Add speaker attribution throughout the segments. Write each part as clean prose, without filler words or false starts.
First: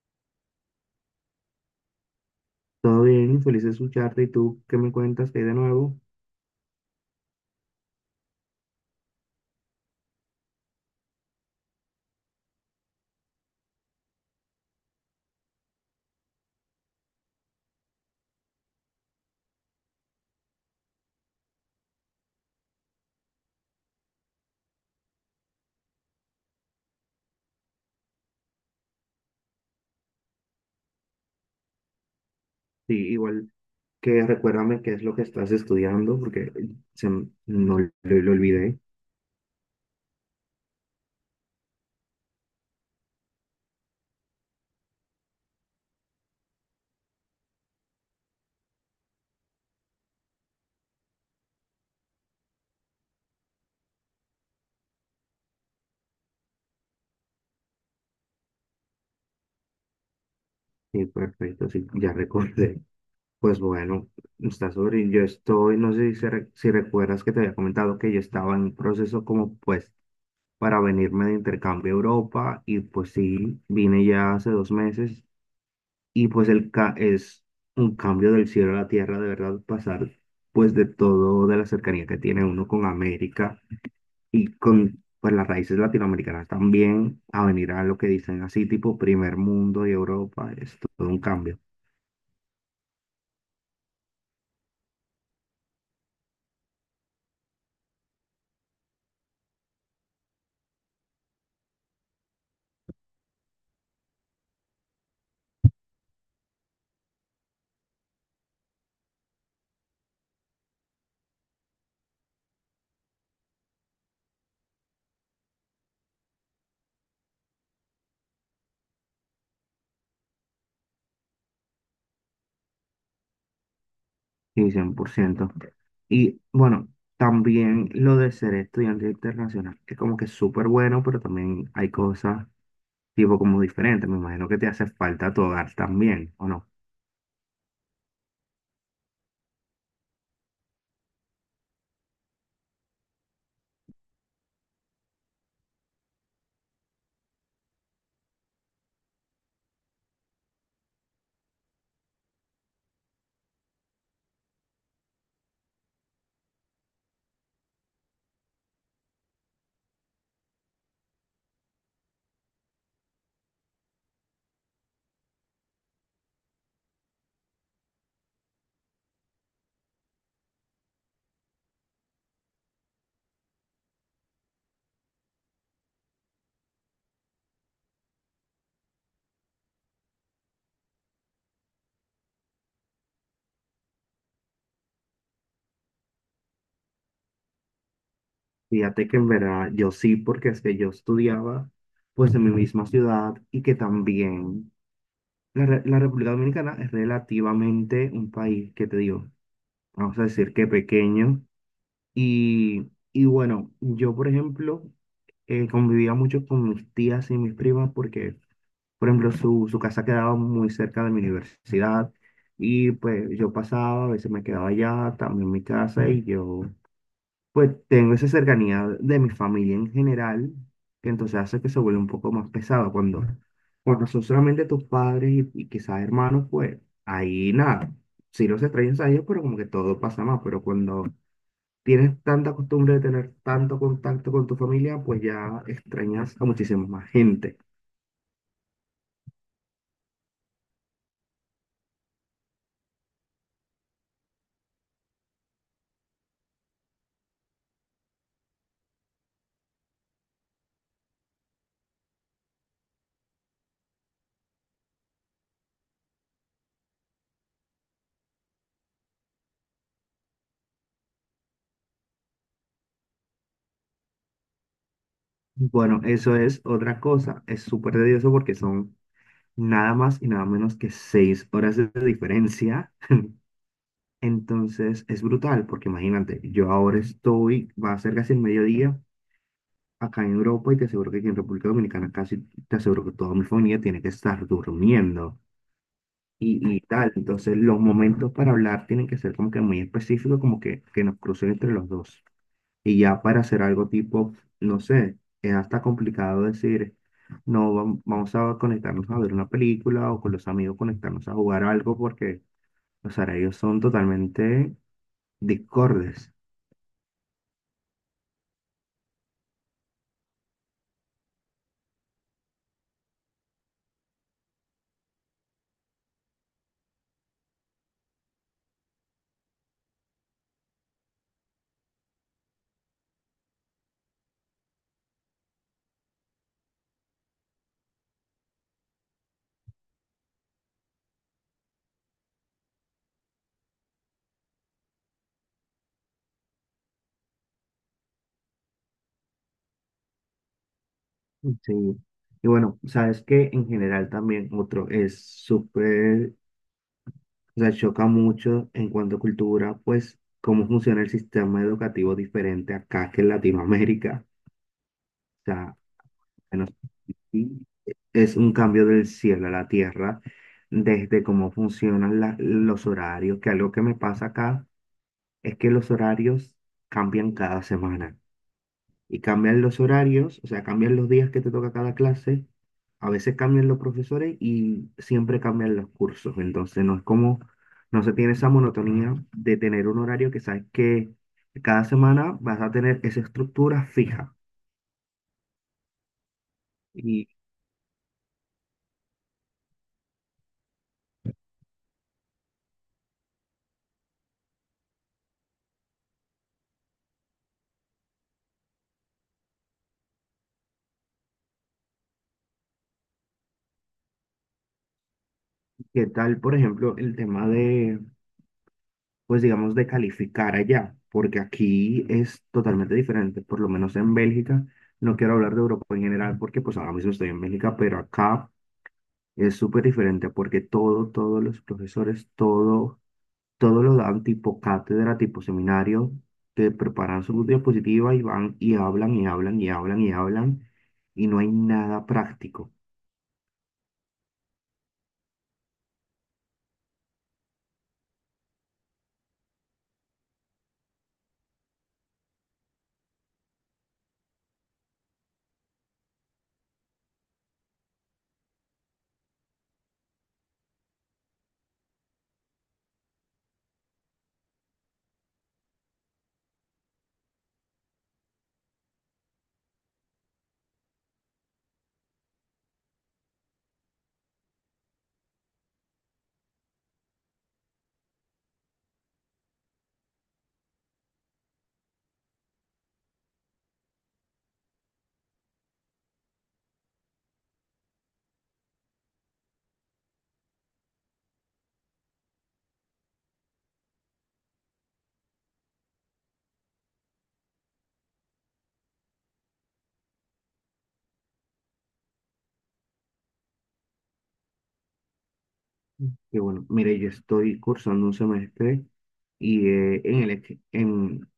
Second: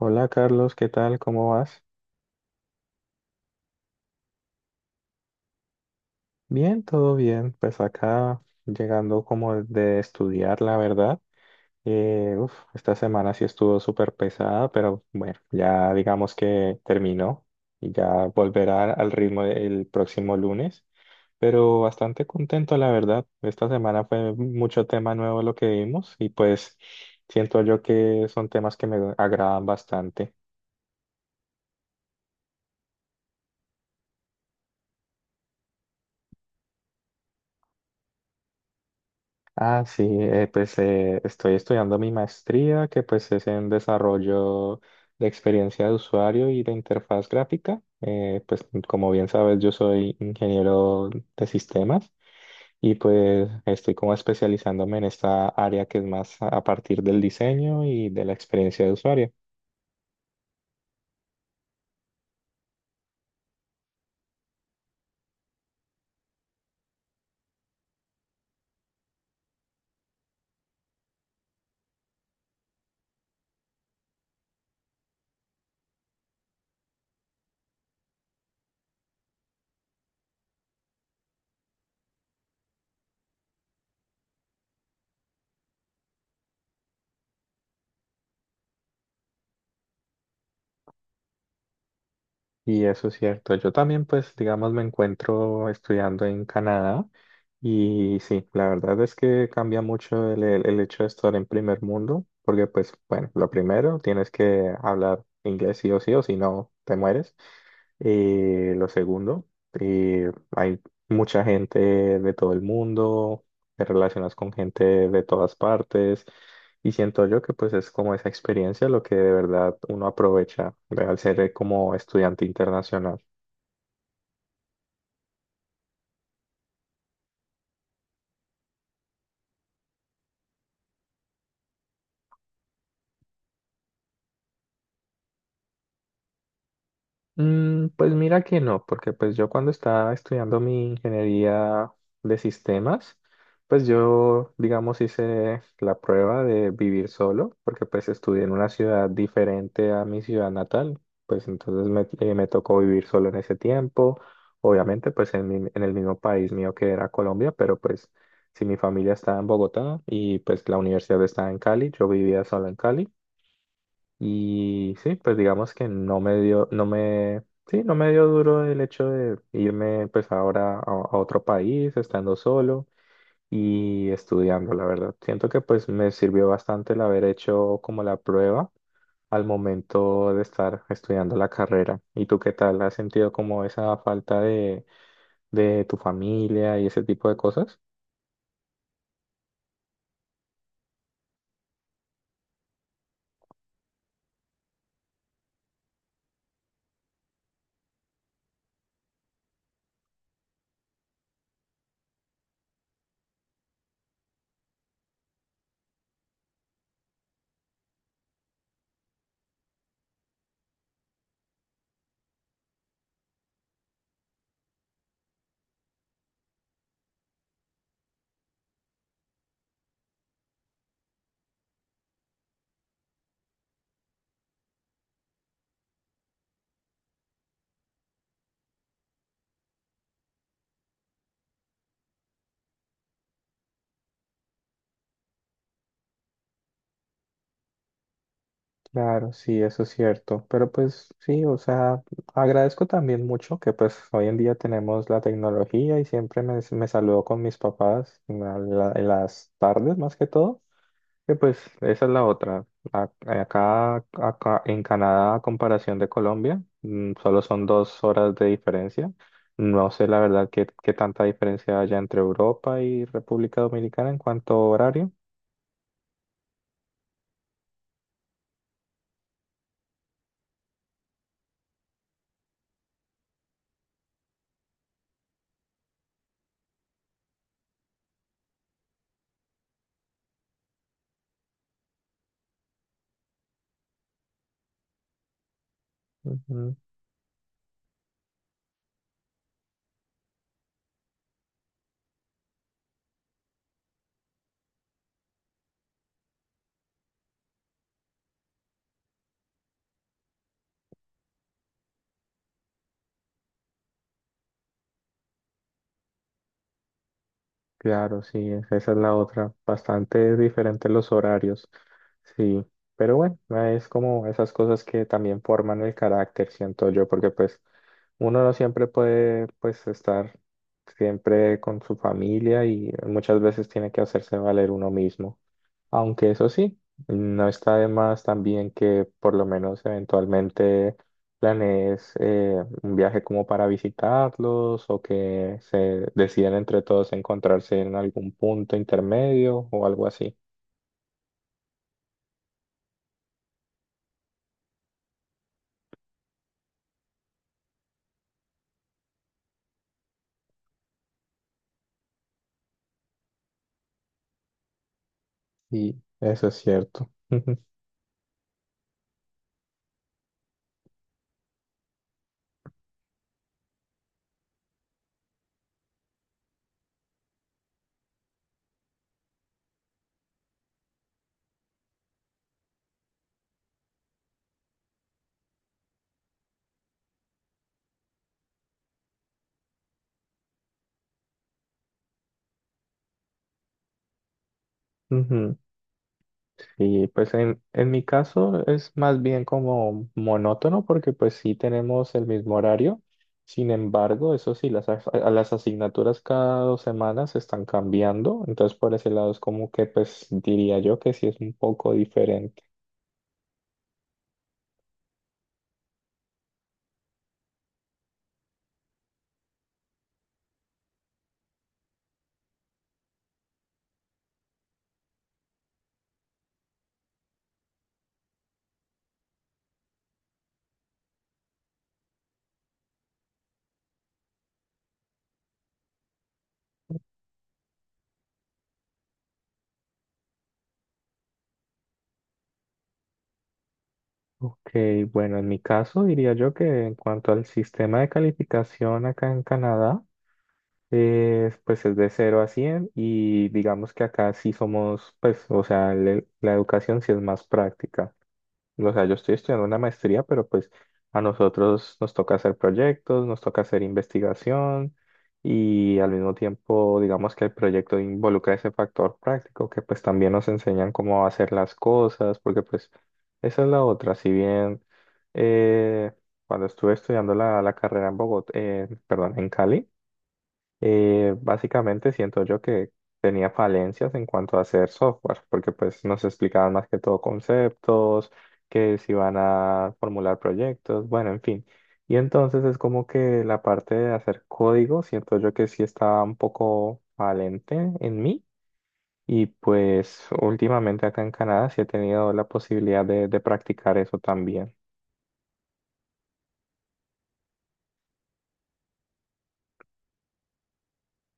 Speaker 1: Hola Carlos, ¿qué tal? ¿Cómo vas?
Speaker 2: Todo bien, feliz de escucharte. ¿Y tú qué me cuentas? ¿Qué hay de nuevo?
Speaker 1: Bien, todo bien. Pues acá llegando como de estudiar, la verdad. Uf, esta semana sí estuvo súper pesada, pero bueno, ya digamos que terminó y ya volverá al ritmo el próximo lunes. Pero bastante contento, la verdad. Esta semana fue mucho tema nuevo lo que vimos y pues siento yo que son temas que me agradan bastante.
Speaker 2: Sí, igual que recuérdame qué es lo que estás estudiando, porque no lo olvidé.
Speaker 1: Ah, sí, estoy estudiando mi maestría, que pues es en desarrollo de experiencia de usuario y de interfaz gráfica. Pues como bien sabes, yo soy ingeniero de sistemas y pues estoy como especializándome en esta área que es más a partir del diseño y de la experiencia de usuario.
Speaker 2: Sí, perfecto, sí, ya recordé. Pues bueno, está sobre. Yo estoy, no sé si recuerdas que te había comentado que yo estaba en proceso como pues para venirme de intercambio a Europa y pues sí, vine ya hace 2 meses. Y pues el ca es un cambio del cielo a la tierra, de verdad, pasar pues de todo, de la cercanía que tiene uno con América y con pues las raíces latinoamericanas también, a venir a lo que dicen así, tipo primer mundo y Europa, es todo un cambio,
Speaker 1: Y eso es cierto. Yo también, pues, digamos, me encuentro estudiando en Canadá y sí, la verdad es que cambia mucho el hecho de estar en primer mundo, porque pues, bueno, lo primero, tienes que hablar inglés sí o sí o si no, te mueres. Lo segundo, hay mucha gente de todo el mundo, te relacionas con gente de todas partes. Y siento yo que pues es como esa experiencia lo que de verdad uno aprovecha, ¿verdad? Al ser como estudiante internacional.
Speaker 2: y cien por ciento. Y bueno, también lo de ser estudiante internacional, que como que es súper bueno, pero también hay cosas tipo como diferentes, me imagino que te hace falta tu hogar también, ¿o no?
Speaker 1: Mm, pues mira que no, porque pues yo cuando estaba estudiando mi ingeniería de sistemas, pues yo, digamos, hice la prueba de vivir solo, porque pues estudié en una ciudad diferente a mi ciudad natal, pues entonces me tocó vivir solo en ese tiempo, obviamente pues en, en el mismo país mío que era Colombia, pero pues si mi familia estaba en Bogotá y pues la universidad estaba en Cali, yo vivía solo en Cali. Y sí, pues digamos que no me dio duro el hecho de irme pues ahora a otro país, estando solo y estudiando, la verdad. Siento que pues me sirvió bastante el haber hecho como la prueba al momento de estar estudiando la carrera. ¿Y tú qué tal? ¿Has sentido como esa falta de tu familia y ese tipo de cosas?
Speaker 2: Fíjate que en verdad yo sí, porque es que yo estudiaba pues en mi misma ciudad y que también la República Dominicana es relativamente un país que te digo, vamos a decir que pequeño y bueno, yo por ejemplo convivía mucho con mis tías y mis primas porque por ejemplo su casa quedaba muy cerca de mi universidad y pues yo pasaba, a veces me quedaba allá, también mi casa y yo pues tengo esa cercanía de mi familia en general, que entonces hace que se vuelva un poco más pesado cuando, cuando son solamente tus padres y quizás hermanos, pues ahí nada, sí los extrañas a ellos, pero como que todo pasa más, pero cuando tienes tanta costumbre de tener tanto contacto con tu familia, pues ya extrañas a muchísima más gente.
Speaker 1: Claro, sí, eso es cierto. Pero pues sí, o sea, agradezco también mucho que pues hoy en día tenemos la tecnología y siempre me saludo con mis papás en, en las tardes más que todo. Que pues esa es la otra. Acá, acá en Canadá, a comparación de Colombia, mm, solo son 2 horas de diferencia. No sé la verdad qué, qué tanta diferencia haya entre Europa y República Dominicana en cuanto a horario.
Speaker 2: Bueno, eso es otra cosa, es súper tedioso porque son nada más y nada menos que 6 horas de diferencia. Entonces es brutal, porque imagínate, yo ahora estoy, va a ser casi el mediodía acá en Europa y te aseguro que aquí en República Dominicana casi te aseguro que toda mi familia tiene que estar durmiendo
Speaker 1: Ujú.
Speaker 2: y tal. Entonces los momentos para hablar tienen que ser como que muy específicos, como que nos crucen entre los dos. Y ya para hacer algo tipo, no sé, es hasta complicado decir, no, vamos a conectarnos a ver una película o con los amigos conectarnos a jugar algo porque los horarios son totalmente discordes.
Speaker 1: Claro, sí, esa es la otra. Bastante diferentes los horarios, sí. Pero bueno, ah, es como esas cosas que también forman el carácter, siento yo, porque pues uno no siempre puede pues estar siempre con su familia y muchas veces tiene que hacerse valer uno mismo. Aunque eso sí, no está de más también que por lo menos eventualmente planees un viaje como para visitarlos o que se decidan entre todos encontrarse en algún punto intermedio o algo así.
Speaker 2: Sí. Y bueno, sabes que en general también otro es súper, o sea, choca mucho en cuanto a cultura, pues cómo funciona el sistema educativo diferente acá que en Latinoamérica. O sea,
Speaker 1: Y eso es
Speaker 2: bueno,
Speaker 1: cierto. Ujú.
Speaker 2: sí, es un cambio del cielo a la tierra desde cómo funcionan los horarios, que algo que me pasa acá es que los horarios cambian cada semana. Y cambian los horarios, o sea, cambian los días que te toca cada clase, a veces cambian los profesores y siempre cambian los cursos, entonces no es como, no se tiene esa monotonía de tener un horario que sabes que cada semana vas a tener esa estructura fija.
Speaker 1: Y
Speaker 2: ¿Y
Speaker 1: pues en mi caso es más bien como monótono porque pues sí tenemos el mismo horario. Sin embargo, eso sí, las asignaturas cada 2 semanas están cambiando. Entonces por ese lado es como que pues diría yo que sí es un poco diferente.
Speaker 2: qué tal, por ejemplo, el tema de, pues digamos, de calificar allá? Porque aquí es totalmente diferente, por lo menos en Bélgica. No quiero hablar de Europa en general porque pues ahora mismo estoy en Bélgica, pero acá es súper diferente porque todos los profesores, todos los dan tipo cátedra, tipo seminario, que preparan su diapositiva y van y hablan y hablan y hablan y hablan y no hay nada práctico.
Speaker 1: Ok, bueno, en mi caso diría yo que en cuanto al sistema de calificación acá en Canadá, pues es de 0 a 100 y digamos que acá sí somos, pues, o sea, la educación sí es más práctica. O sea, yo estoy estudiando una maestría, pero pues a nosotros nos toca hacer proyectos, nos toca hacer investigación y al mismo tiempo, digamos que el proyecto involucra ese factor práctico, que pues también nos enseñan cómo hacer las cosas, porque pues esa es la otra. Si bien eh, cuando estuve estudiando la carrera en Bogotá, perdón, en Cali, básicamente siento yo que tenía falencias en cuanto a hacer software, porque pues nos explicaban más que todo conceptos, que se iban a formular proyectos, bueno, en fin. Y entonces es como que la parte de hacer código, siento yo que sí estaba un poco valente en mí. Y pues últimamente acá en Canadá sí he tenido la posibilidad de practicar eso también.
Speaker 2: Que bueno, mire, yo estoy cursando un semestre y eh, en, elec- en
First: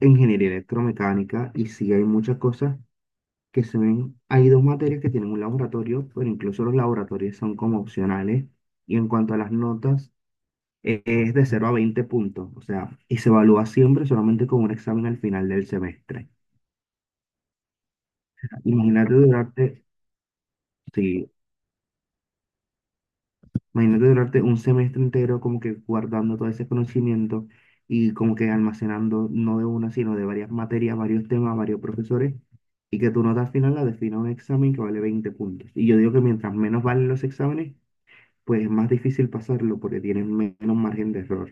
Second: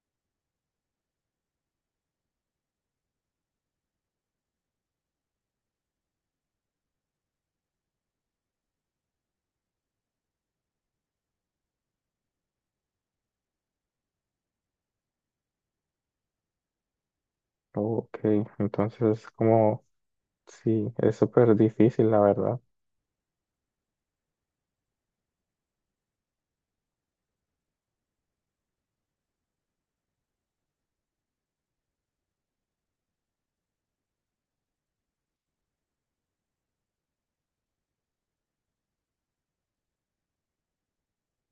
Speaker 2: en ingeniería electromecánica y sí hay muchas cosas que se ven. Hay dos materias que tienen un laboratorio, pero incluso los laboratorios son como opcionales. Y en cuanto a las notas, es de 0 a 20 puntos, o sea, y se evalúa siempre solamente con un examen al final del semestre.
Speaker 1: Ok,
Speaker 2: Imagínate
Speaker 1: entonces
Speaker 2: durarte,
Speaker 1: como sí, es
Speaker 2: sí,
Speaker 1: súper difícil, la verdad.
Speaker 2: imagínate durarte un semestre entero como que guardando todo ese conocimiento y como que almacenando no de una, sino de varias materias, varios temas, varios profesores, y que tu nota al final la defina un examen que vale 20 puntos. Y yo digo que mientras menos valen los exámenes, pues es más difícil pasarlo porque tienen menos margen de error.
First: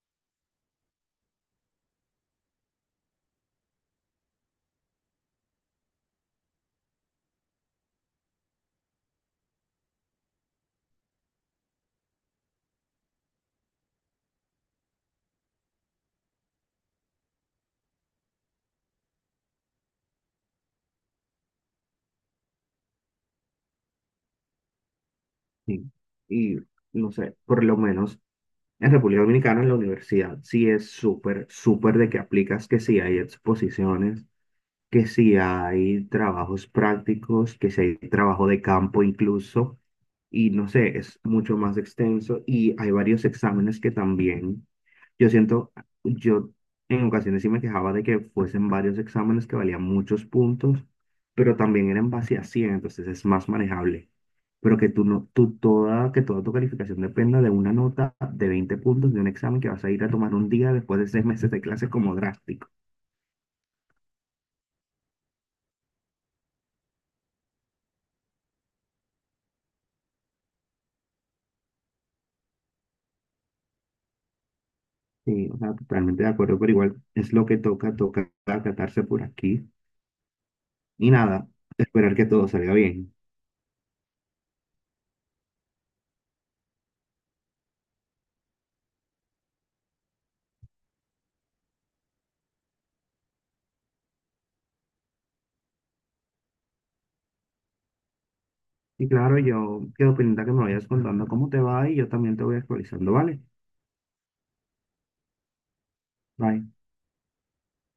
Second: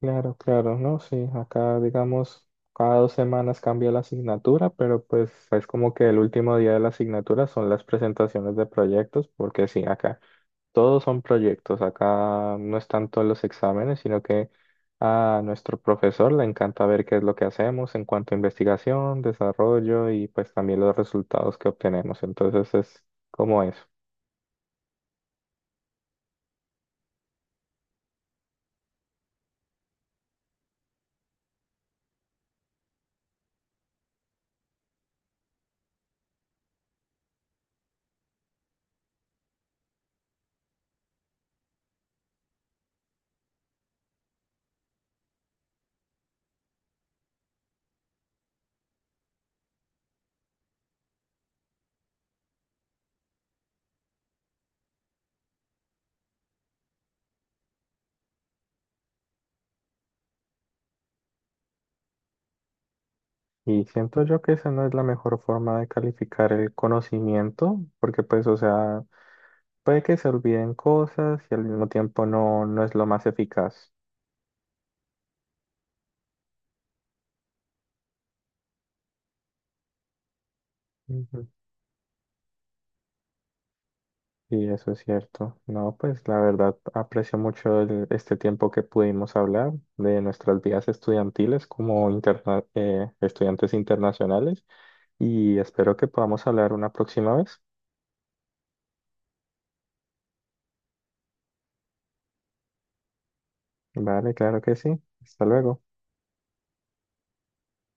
Speaker 1: Claro, claro, ¿no? Sí, acá digamos cada 2 semanas cambia la asignatura, pero pues es como que el último día de la asignatura son las presentaciones de proyectos, porque sí, acá todos son proyectos, acá no es tanto los exámenes, sino que a nuestro profesor le encanta ver qué es lo que hacemos en cuanto a investigación, desarrollo y pues también los resultados que obtenemos. Entonces es como eso.
Speaker 2: Sí. Y no sé, por lo menos en República Dominicana, en la universidad, sí es súper, súper de que aplicas, que si hay exposiciones, que si hay trabajos prácticos, que si hay trabajo de campo incluso y no sé, es mucho más extenso y hay varios exámenes que también, yo siento, yo en ocasiones sí me quejaba de que fuesen varios exámenes que valían muchos puntos, pero también eran base a 100, entonces es más manejable. Pero que tú no, tú toda, que toda tu calificación dependa de una nota de 20 puntos de un examen que vas a ir a tomar un día después de 6 meses de clases como drástico.
Speaker 1: Y siento yo que esa no es la mejor forma de calificar el conocimiento, porque pues, o sea... Puede que se olviden cosas y al mismo tiempo no, no es lo más eficaz.
Speaker 2: Sí, o sea, totalmente de acuerdo, pero igual es lo que toca, toca acatarse por aquí. Y
Speaker 1: Ujú.
Speaker 2: nada, esperar que todo salga bien.
Speaker 1: Y eso es cierto. No, pues la verdad aprecio mucho este tiempo que pudimos hablar de nuestras vidas estudiantiles como estudiantes internacionales y espero que podamos hablar una próxima vez.
Speaker 2: Y claro, yo quedo pendiente a que me vayas contando cómo te va y yo también te voy actualizando, ¿vale?
Speaker 1: Vale, claro que sí. Hasta luego.
Speaker 2: Bye.